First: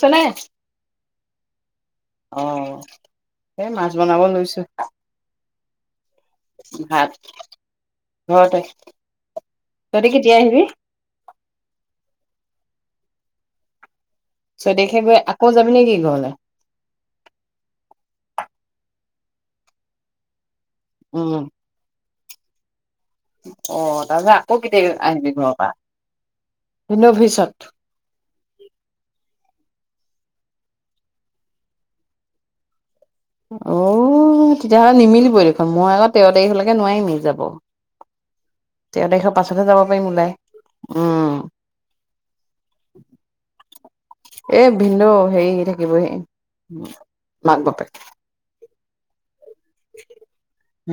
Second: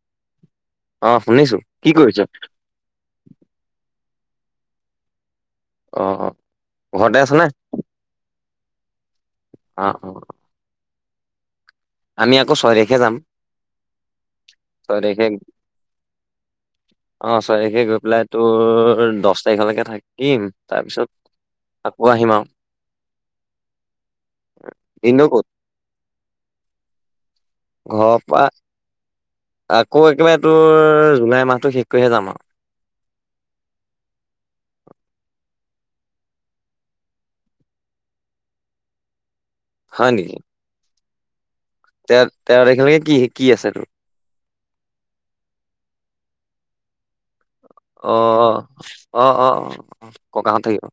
চলে, অ শুনিছো কি কৰিছ অ সেই মা বনাব লৈছো। অঁ ভাত ঘৰতে আছা নে? ঘৰতে অ অ তহতি কেতিয়া আহিবি আমি আকৌ ছয় তাৰিখে যাম চৈতাৰিখে ছয় গৈ তাৰিখে অ আকৌ যাবি নেকি ঘৰলে ছয় তাৰিখে গৈ পেলায় তোৰ দহ তাৰিখলৈকে থাকিম তাৰপিছত উম আকৌ আহিম আও অ তাৰ পাছত আকৌ কেতিয়া ভিনদেউ আহিবি ক'ত ঘৰৰ পৰা তিনিদিনৰ পিছত ঘৰৰ পা আকৌ একেবাৰে তোৰ জুলাই মাহটো শেষ কৰিহে যাম আও অ তেতিয়াহ'লে নিমিলিবই দেখোন মই আকৌ তেৰ তাৰিখলৈকে নোৱাৰিমে যাব তেৰ তাৰিখৰ পাছতহে যাব হয় পাৰিম ওলাই নেকি উম তেৰ তেৰ তাৰিখেলৈকে কি কি আছে তোৰ এ ভিনদেউ হেৰি থাকিবহি মাক বাপেক অ অ অ অ ককা হত থাকিব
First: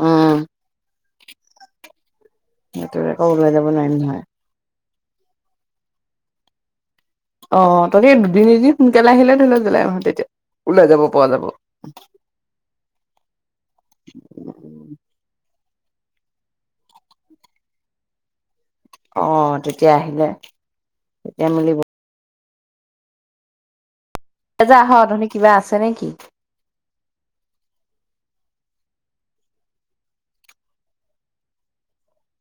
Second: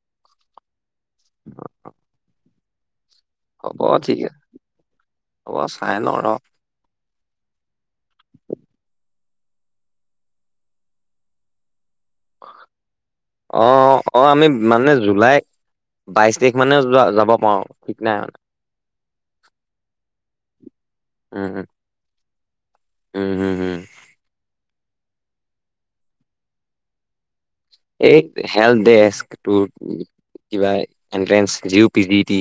উম [unintelligible] সেইটো আকৌ ওলাই যাব হ'ব নোৱাৰিম ঠিক নহয় আছে হ'ব চাই ল‌ও ৰ অ তাকেই দুদিন এদিন সোনকালে আহিলে ধৰি লওক জলাই আহ তেতিয়া ওলাই যাব প যাব অ অ অ আমি যাব মানে জুলাই বাইশ তাৰিখ মানেও যাব পাৰো ঠিক নাই মান অ তেতিয়া আহিলে তেতিয়া মিলব উ হোঁ হোঁ হোঁ ত‌ই যে আহ তহতি কিবা আছে নেকি? এই হেল দে কিবা এনট্ৰেন্ঞ্চ জি পি জিটি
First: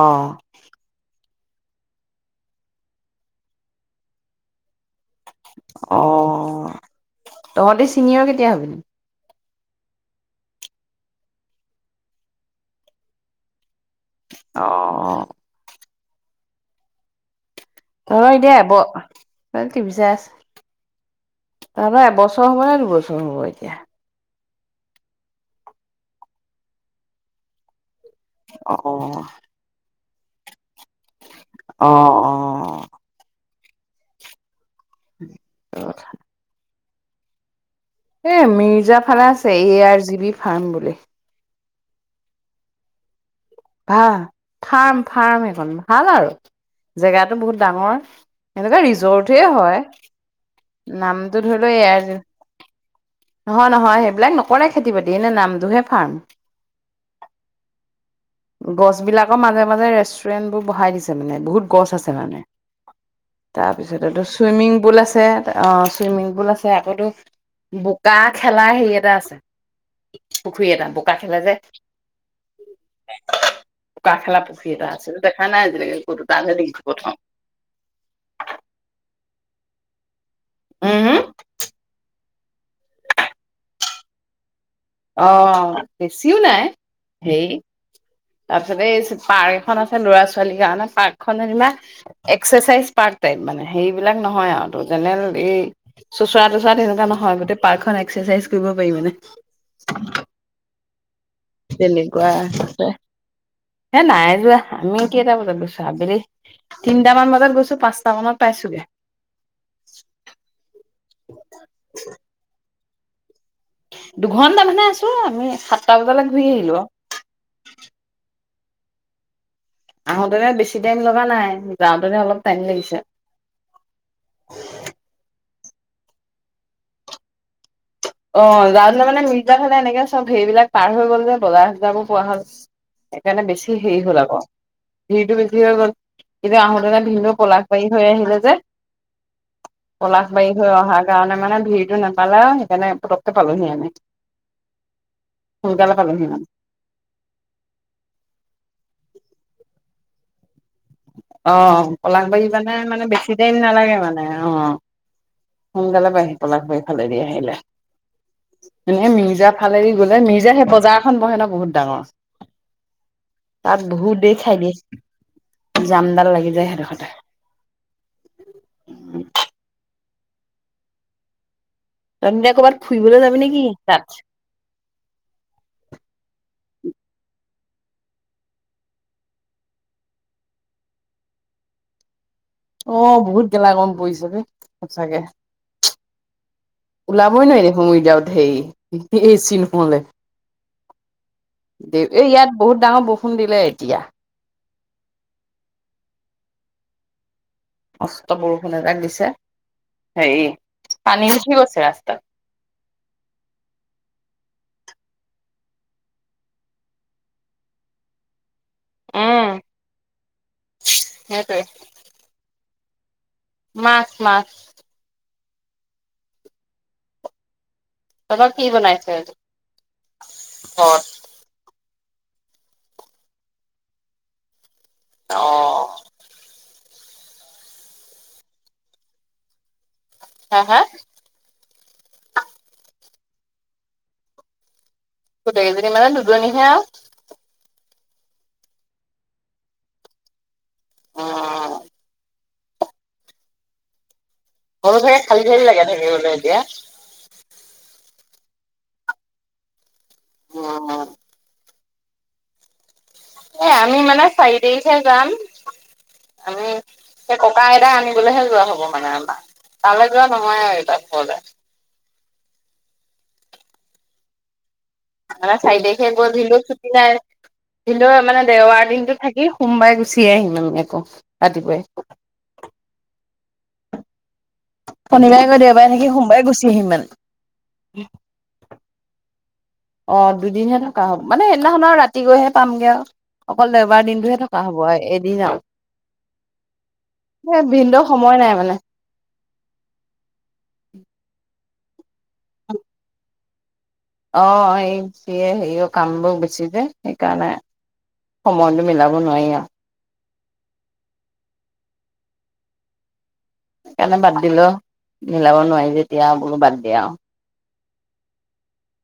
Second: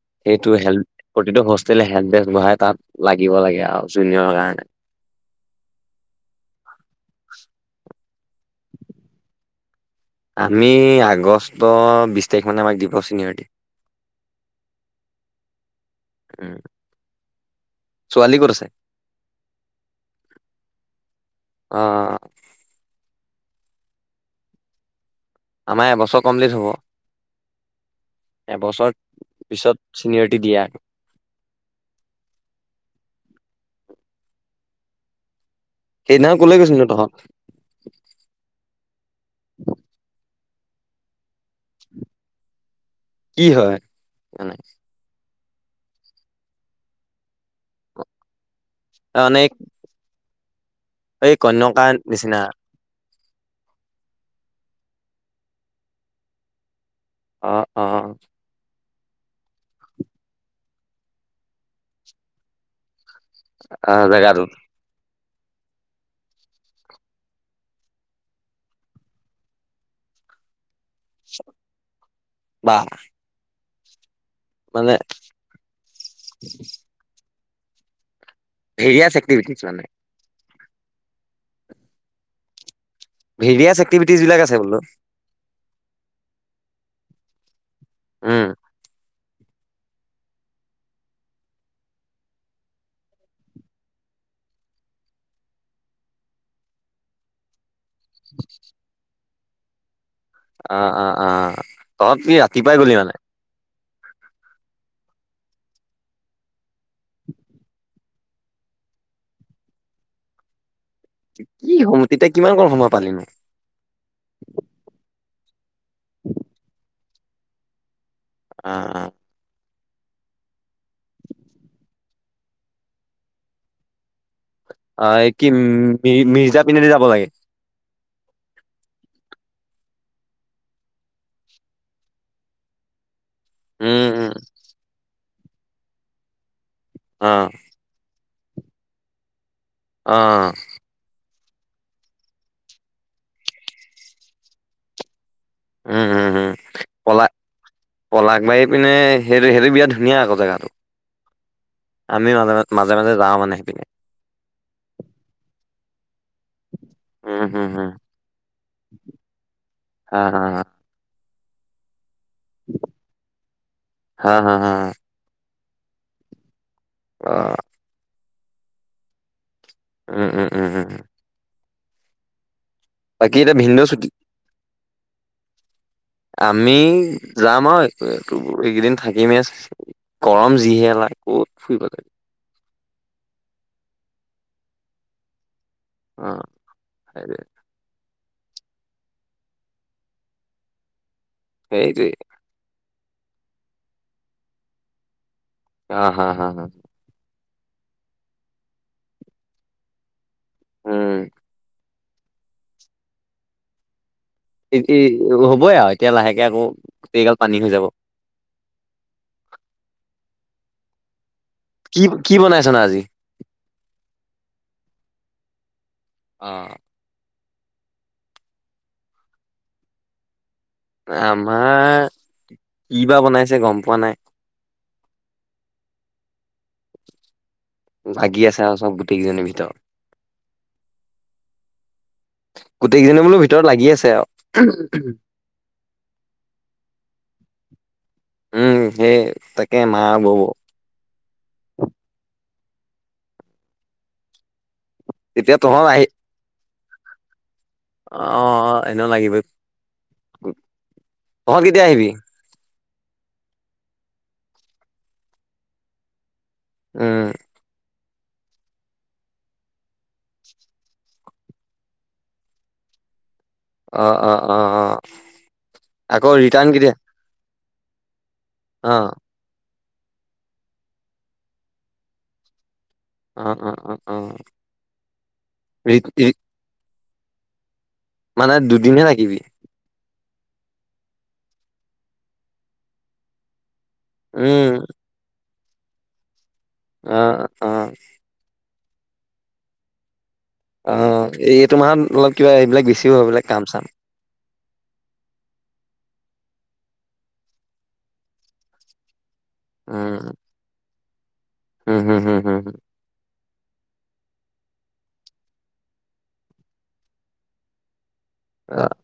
আহ প্ৰতিটো হোষ্টেলে হেণ্ড বেগ বঢ়াই তাত লাগিব লাগে আৰু জুনিয়ৰ কাৰণে অ তহঁতে চিনিয়ৰ কেতিয়া হবি। আমি আগষ্ট বিশ তাৰিখ মানে আমাক দিব চনিয়ৰটি অ অ উম ঘৰ ছোৱালী ক'ত দিয়া আছে হব ৰা বিচাৰছ অ তহতৰ এবছৰ হব নে দুবছৰ হব এতিয়া আমাৰ এবছৰ কমপ্লিট হ'ব। অ এবছৰ পিছত চিনিয়ৰিটি দিয়া। অ অ উ সেইদিনা কলে গৈছিল নো তহঁত এ মিৰ্জা ফালে আছে এ আৰ জি বি ফাৰ্ম বুলি [inaudible] ভাহ মানে ফাৰ্ম ফাৰ্ম এ ভাল আৰু জেগাতো বহুত ডাঙৰ এনেকুৱা তাৰ মানে ৰিজৰ্টে হয়। এই নামটোৰ ধৰিল এ কন্যকা এৰ নিচিনা নহয় নহয় সেইবিলাক নকৰে খেতি বাতি এনে নামটোহে ফাৰ্ম। অ অ গছবিলাকৰ মাজে মাজে ৰেষ্টুৰেণ্ট বোৰ বঢ়াই দিছে মানে বহুত গছ আছে মানে। অ তাৰপিছতটো জেগাটোত চুইমিং পুল আছে। অ চুইমিং পুল আছে আকো বু গা খেলা হেৰি এটা আছে পুখুৰী এটা। বোকা খেলে যে বা বোকা খেলা পুখুৰী এটা মানে আছে সেইটো দেখা নাই আজিলৈকে ক'তো তাতহে দেখিছো প্ৰথম। ভেৰিয়াছ একটিভেটিছ মানে হেঁ হেঁ ভিৰিয়াছ এক্টিভিটিচ্‌ বিলাক আছে বোলো। অঁ, বেছিও নাই, হেৰি উম তাৰপিছতে চুপাৰ খন আছে ল'ৰা- ছোৱালীৰ কাৰণে, পাৰ্কখন যেনেবা এক্সাৰচাইজ পাৰ্ক টাইপ মানে, হেৰিবিলাক নহয় আও। ত'জেনেৰেল এই চোচৰা -তোচৰা তেনেকোৱা নহয় গোটেই পাৰ্কখন এক্সাৰচাইজ কৰিব পাৰি মানে। আঁ, আঁ, আঁ তহঁত তেনেকুৱা কি আছে ৰাতিপুৱাই গলি মানে? হে নাই যোৱা। আমি কেইটা বজাত গৈছো? আবেলি তিনটামান বজাত গৈছো, পাঁচটা মানত পাইছোগে। [inaudible] কি সম তেতিয়া কিমানকণ সময় পালি নো? দুঘন্টা মানে আছো আমি সাতটা বজালে ঘূৰি আহিলোঁ আও। অঁ, অঁ আহোতেনে বেছি টাইম লগা নাই। যাওঁতেনে অলপ টাইম লাগিছে। অঁ, কিম্, দি মিৰ্জা পিনেদি যাব লাগে? অঁ, যাওঁতে মানে মিৰ্জা ফালে এনেকে চব হেৰিবিলাক পাৰ হৈ গ'ল যে বজাৰ-ছজাৰ বোৰ পোৱা হ'ল। সেইকাৰণে বেছি হেৰি উম হ'ল উম আকৌ, ভিৰটো বেছি হৈ গ'ল, কিন্তু আহোতে তহঁতৰ ভিনদউ অ পলাশবাড়ী হৈ আহিলে যে অ পলাশবাড়ী হৈ অহাৰ কাৰণে মানে, ভিৰটো নাপালে আও, সেইকাৰণে পতক্কে পালোহি আমি। সোনকালে উম, পালোহি উম, মানে উম পলাশ্‌, পলাশবাড়ীপিনে সেইটো, সেইটো বিয়াত ধুনীয়া আক জেগাটো। অঁ আমি পলাশবাড়ী মাজে মানে, মাজে মানে মাজে বেছি যাওঁ মানে টাইম সেইপিনে নালাগে মানে, অঁ সোনকালে পায়হি পলাশবাড়ী ফালেদি উম আহিলে। হম হম এনে মিৰ্জা ফালেদি গ'লে, হা হা মিৰ্জা সেই বজাৰখন বহে ন'? বহুত ডাঙৰ, তাত বহুত হা দেৰি হা খাই হা দিয়ে। জামডাল লাগি যায় সেইডখতে। অ ওঁ, ওঁ, ওঁ, ওঁ ৰণিদা কবাত ফুৰিবলৈ যাবি এতিয়া নেকি? ভিনদেউ ছুটি তাত আমি যাম আও এ তো এইকেইদিন থাকিমেই চে গৰম যিহে লাগে ক'ত ফুৰিব যায়। অঁ, বহুত গেলা গৰম পৰিছে বে সঁচাকে। চিহ্‌, অ সেইটোৱে ওলাবই নোৱাৰি দেখোন উইথআওত হেৰি হিঁ হিঁ চিংফুঙলে। সেইটোৱে দেব্‌, এইয়াত বহুত ডাঙৰ বৰষুণ দিলে এতিয়া। আঁ, হাঁ হাঁ হাঁহ্‌ মস্ত বৰষুণ এজাক দিছে, হেৰি উম, পানী উঠি গৈছে ৰাস্ত তাত্‌ ইত্‌তি, হ'বই আৰু এতিয়া লাহেকে আকৌ গোটেইগাল পানী হৈ যাব। উম, সেইটোৱে কি কি বনাইছা নো আজি? মাছ, মাছ। আ তহঁত কি বনাইছেনো আজি? আমাৰ, কি বা বনাইছে গম পোৱা নাই। অ' ভাগি আছে আও চব, গোটেই কেইজনীৰ ভিতৰত। হা, হা গোটেইকেইজনী বোলো ভিতৰত লাগি আছে আও। গোটেইকেইজনী মানে, দুজনীহে আও। উম, সেয়ে তাকে মা আও বৌ। উম ঘৰত চাগে খালি তেতিয়া খালি তহঁত লাগে আহি থাকিবলে এতিয়া? অ' অ' এনেও লাগিবই। উম তহঁত কেতিয়া আহিবি? এ আমি মানে চাৰি তাৰিখে যাম। আমি উম, সে ককা আইতা আনি- বলেহে যোৱা হ'ব মানে আমাৰ। তালে যোৱা নহয় আৰু এতিয়া ঘৰলে। অ' অ' অ' অ'। ল'ৰা চাৰি তাৰিখে আকৌ গ'ল ভিনদেউ ৰিটাৰ্ণ চুটি কেতিয়া? নাই। ভিনদেউৱে মানে দেওাৰ অ' দিনতটো থাকি সোমবাৰে গুচি আহিম আমি আকৌ ৰাতিপুৱাই। উ উম উম উম। শনিবাৰে আকৌ দেওবাৰে থাকি সোমবাৰে গুচি আহিম মানে। মানে দুদিনহে থাকিবি? অ' দুদিনহে থকা হ'ব মানে সেইদিনাখন আৰু ৰাতি গৈহে পামগে আৰু অকল দে। এবাৰ দিনটোহে থকা উম, হ'ব এদিন আৰু। অ' অ'। ভিনদেউ সময় নাই মানে। অ' এই তোমা অলপ কিবা এইবিলাক বেছিও হয় এইবিলাক কাম চাম। অ' এই যিয়ে হেৰিও কামবোৰ বেছি যে সেইকাৰণে। সময়টো মিলাব নোৱাৰি আৰু। উম। উম হুম হুম হুম হ। সেইকাৰণে বাদ দিলো মিলাব নোৱাৰি। যেতিয়া বোলো বাদ দে আৰু। অ'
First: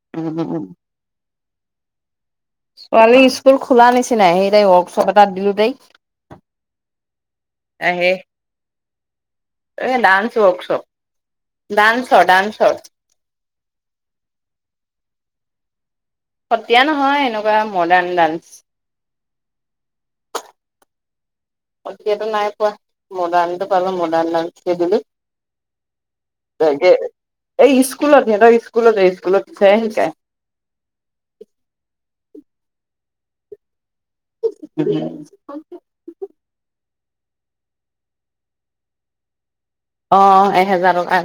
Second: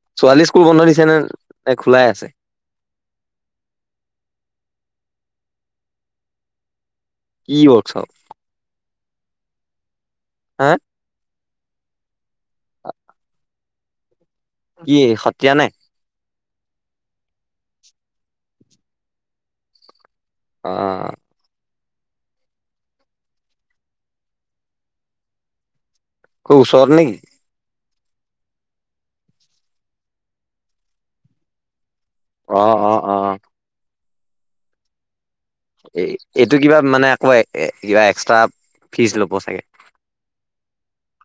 আৰু ছোৱালী উম স্কুল উম বন্ধ দিছে নে নে খোলাই আছে। ছোৱালী স্কুল খোলা নিচিনাই সেই তাই ৱৰ্কশ্বপ এটাত দিলোঁ তাইক। কি ৱৰ্কশপ? এ ডান্স ৱৰ্কশপ ডান্সচৰ ডান্সচৰ। কি সত্ৰীয়া নে? সত্ৰীয়া নহয় এনেকুৱা মডাৰ্ণ ডান্স। অ'। সত্ৰীয়াটো নাই পোৱা। মডাৰ্ণটো পালোঁ মডাৰ্ণ নামটোকে দিলোঁ। খুব ওচৰত তাকে নেকি এই। স্কুলত হেত স্কুলতেই স্কুলত চাৰে শিকাই। অ' অ' অ' অ'। [unintelligible] এ এইটো কিবা মানে আকৌ কিবা এক্সট্ৰা ফিজ ল'ব চাগে।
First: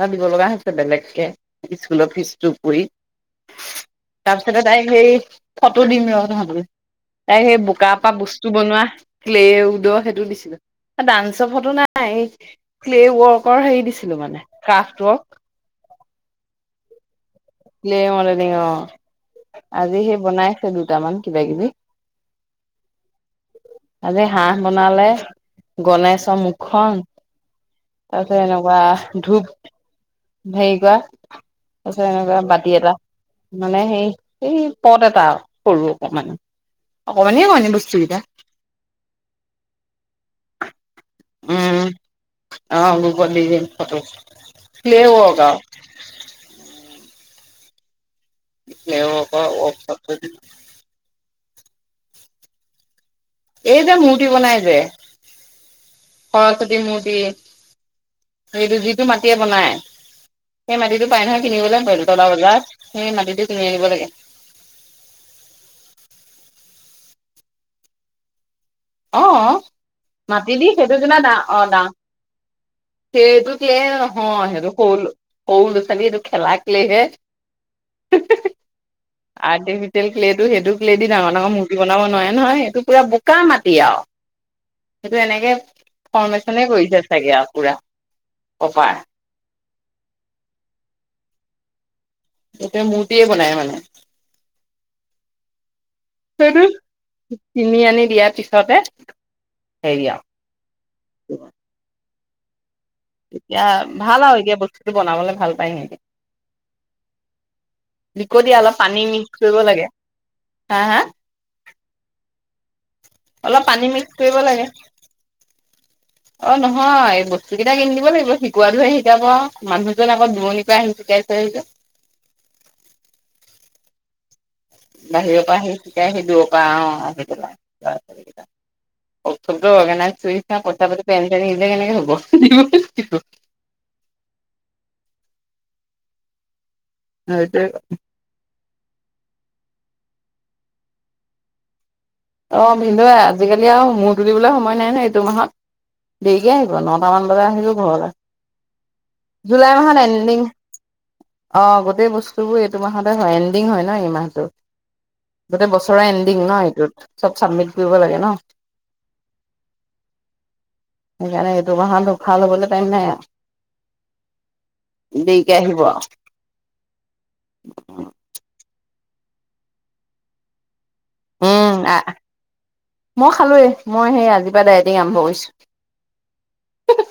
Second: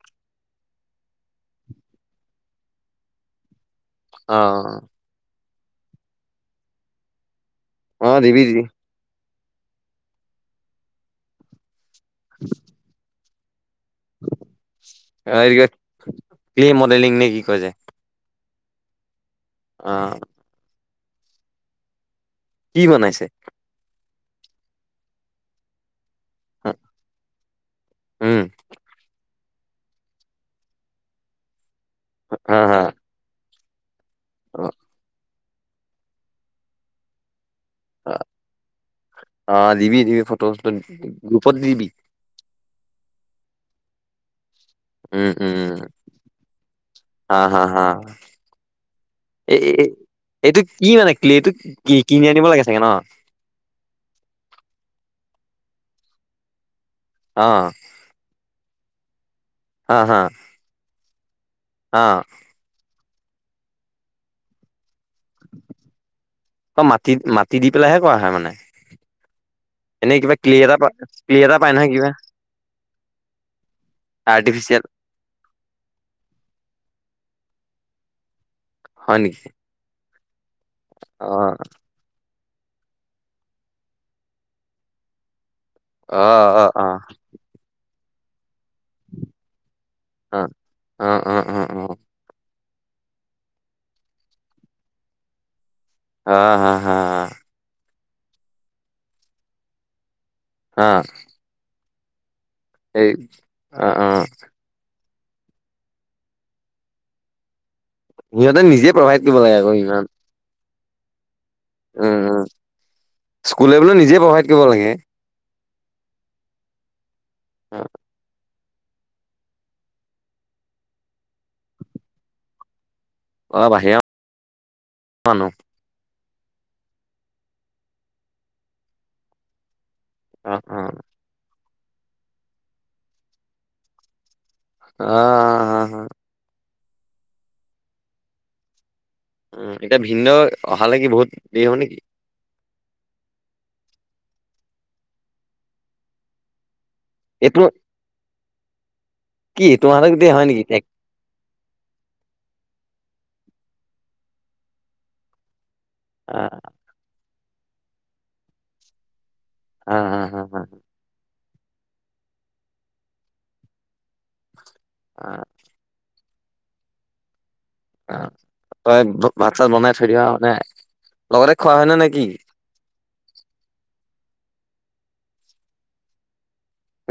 ভাবিব লগা হৈছে বেলেগকে স্কুলৰ ফিজটো কৰি। অ তাৰপিছতে তাই সেই ফটো দিম ৰহ তহতলে। তাই সেই বোকাৰ অ পৰা দিবি বস্তু দিবি বনোৱা ক্লে উদৰ সেইটো দিছিলোঁ ডান্সৰ ফটো নাই। নাই ক্লে ৱৰ্কৰ হেৰি দিছিলোঁ মানে ক্ৰাফ্ট অ ৱৰ্ক। কিবা ক্লে মডেলিং নেকি? ক্লে অ মডেলিং অ অ আজি সেই বনাই আছে। দুটামান কিবা কিবি। কি বনাইছে? আজি হাঁহ বনালে গণেশ। তামুখন উম তাৰপিছত এনেকুৱা ধূপ। হেৰি কৰা তাৰিছত এনেকুৱা হা বাতি হা এটা মানে হে- অ এই পদ এটা কৰোঁ অকমান অকমানে মানে বস্তু কিটা। অ দিবি দিবি ফটো ফটো গুপত দিবি। গ'ল দি দিম ফটো। ক্লে উম ৱৰ্ক আৰু উম হা হা হা। ক্লে ৱৰ্কৰ এ ৱৰ্কশ্বপটো দিম। এইটো কি মানে? কি এইটো কি কিনি আনিব লাগে চাগে ন? এই যে মূৰ্তি বনাই যে সৰস্বতী মূৰ্তি। অ মূৰ্তি সেইটো দি কে বনাই হা হা সেই মাটিতো পাই নহয় কিনিবলে অ বেলতলা বজাৰত। সেই মাটিটো কিনি আনিব লাগে। অ মাটি মাটি দি পেলাইহে কৰা হয় মানে? অঁ এনেই কিবা ক্লে মাতিবি দি এটা সেইটো পা- বনাই ক্লে এটা পায় নহয় কিবা সেইটো লে নহয় সেইটো আৰ্টিফিচিয়েল সৰু সৰু লৰা ছোৱালীয়ে সেইটো খেলাকলে হে। হয় নেকি আৰু ডিজিটেল- তটো সেইটোক লেদি ডাঙৰ অ ডাঙৰ মৰ্তি বনাব নোৱাৰে নহয় সেইটো পুৰা বোকা মাটি- এতিয়া আৰু সেইটো এনেকে অ ফৰৰ্মেশ্যনে অ অ কৰিছে চাগে আৰু পুৰা। [unintelligible] আহ আহ আহ আহ উম। এটো‌য়ে মূৰ্তিয়ে বনাই মানে। অ হা হা কিনি আনি দিয়াৰ পিছতে হেৰি আৰু। হাঁ। এতিয়া অ অ ভাল আৰু এতিয়া বস্তুটো বনাবলে ভাল পায় সিহঁতি। লিকটিয়া সিহঁতে অলপ নিজে পানী প্ৰভাইড মিক্স কৰিব আকৌ লাগে। ইমান হাঁ হাঁ। উম উম স্কুলে বোলে নিজে প্ৰভাইড কৰিব লাগে। অ নহয় এই বস্তু কেইটা অ কিনি দিব লাগিব। কোৱাটো সে শিকাব মানুহজন আকৌ দূৰণিৰ পৰা আহি শিকাইছে আহি যে। অঁ বাহিৰ- বাহিৰৰ পৰা আহি শিকাই সেইটো। অ আহি তাৰ উৎসৱটো অৰ্গাইজ। অ চুইচনা অ কথা অ পাতি পনি চনি নিলে কেনেকে হব দিব। অঁ অঁ হা হা। হয় উম এতিয়া ভিন্দৈ অহালে কি বহুত দেৰি হব নেকি। অ ভিন্দুৱে আজিকালি আৰু মূৰ তুলিবলৈ সময় নাই নহয় এইটো মাহত দেৰিকে আহিব। নটামান বজাত এইটো আহিব ঘৰলে। কি জুলাই মাহত তোমালোক গোটেই এণ্ডিং হয় নেকি টেক অ গোটেই বস্তুবোৰ এইটো মাহত- হয় এণ্ডিং হয় ন এই মাহটোত। গোটেই বছৰে এণ্ডিং ন আহ এইটোত। চব চাবমিট কৰিব লাগে ন। উম উম হম হম। সেইকাৰণে এইটো মাহত উখা লবলে টাইম নাই আৰু। আহ দেৰিকে আহিব আৰু। আহ তই ভাত চাত বনাই থৈ দিবা মানে লগতে খোৱা উম হয়'নে আহ নে কি। মই খালোঁৱেই মই সেই আজিৰ পৰা ডায়টিং আৰম্ভ কৰিছোঁ।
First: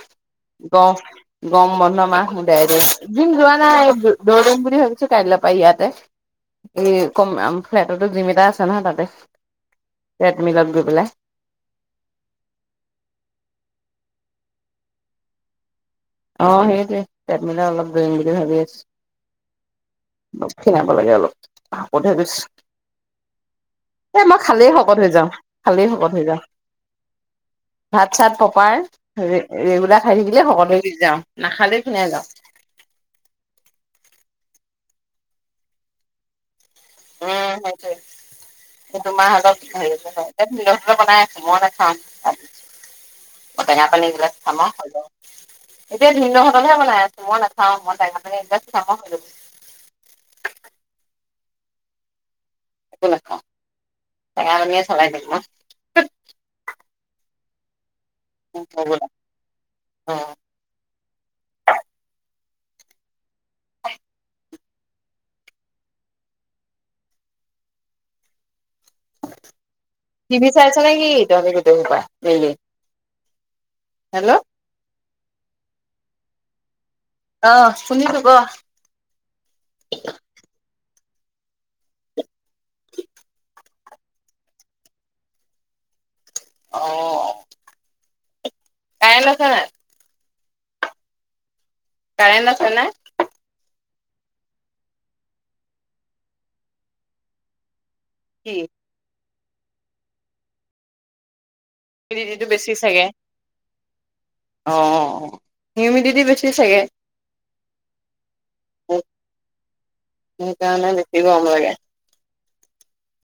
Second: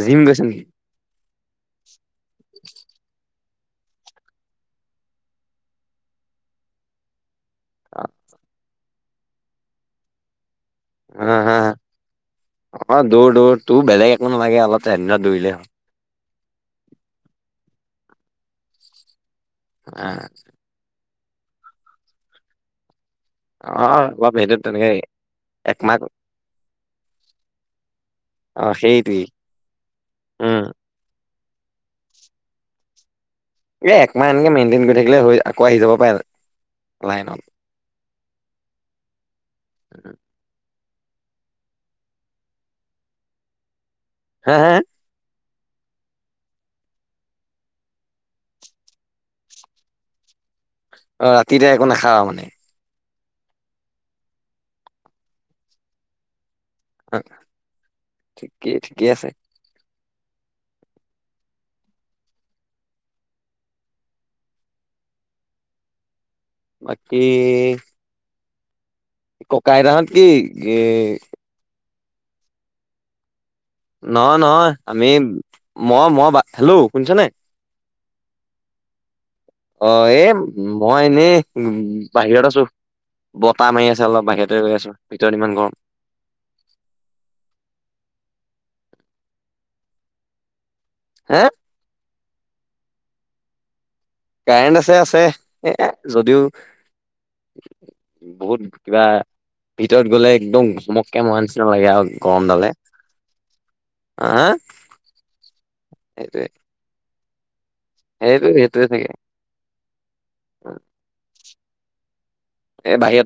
জিম গৈছ নেকি? গৰম বন্ধ মাহ জিম যোৱা- নাই দৌ কৰিম বুলি ভাবিছো কাইলৈ পৰা ইয়াতে। এই কম ফ্লেটতো জিম এটা আছে। তাতে। ট্ৰেডমিলত গৈ পেলাই অ হা অ দৌৰ দৌৰ তু বেলেগ- একো নালাগে অলপ [unintelligible] দৌৰিলে হ'ল। অ' সেইটোৱে তাত মিলে অলপ দৰিম বুলি ভাবি আছো। অ অলপ খিনাব লাগে অলপ শকত হৈ গৈছোঁ। অ এ অলপ মই সেইটো খালেই তেনেকে শকত হৈ যাওঁ, খালেই একমাহ শকত হৈ যাওঁ। ভাত চাত অ প্ৰপাৰ সেইটোৱেই ৰেগুলাৰ খাই থাকিলে উম শকত হৈ - যাওঁ। নাখালেই খিনাই যাওঁ। এই একমাহ এনেকে মেইনটেইন কৰি থাকিলে হৈ আকৌ আহি যাব পাৰে। উম লাইনত সেইটোৱে সেইটো মাহতৰ [unintelligible] বনাই আছে মই নাখাওঁ। মই টেঙা পানী এইবিলাক হা খাম- হা এতিয়া ভিন্দৈহতলৈহে বনাই আছো। মই নাখাওঁ মই টেঙা পানী এগিলাচ খাম আৰু হৈ যাব। [unintelligible] অ' ৰাতিতে একো নাখাওঁ মানে। একো নাখাওঁ টেঙা পানীয়ে চলাই দিম মই। অ' ঠিকেই হৈ গ'ল আও ঠিকেই আছে। অ' বাকি। টি ভি চাইছ নে এ কি তহতি গোটেই সোপা মিলি। হেল্ল' নহয় নহয় আমি মই মই হেল্লো শুনিছ নাই অ শুনিছো ক অ' এ মই এনেই বাহিৰত আছো বতাহ মাৰি আছে। অলপ বাহিৰেতে ৰৈ আছো ভিতৰত ইমান গৰম। অ' কাইন আছে নাই? হে কাৰেণ্ট আছে নাই? কাৰেণ্ট আছে আছে। এ যদিও কি বহুত কিবা ভিতৰত গলে একদম ধমক্কে মৰা নিচিনা। লাগে আৰু হিউমিডিটিটো গৰম বেছি দালে। চাগে অ' হিউমিডিটি সেইটোৱে বেছি চাগে। সেইটো সেইটোৱে চাগে সেইকাৰণে বেছি গৰম লাগে এ বাহিৰত।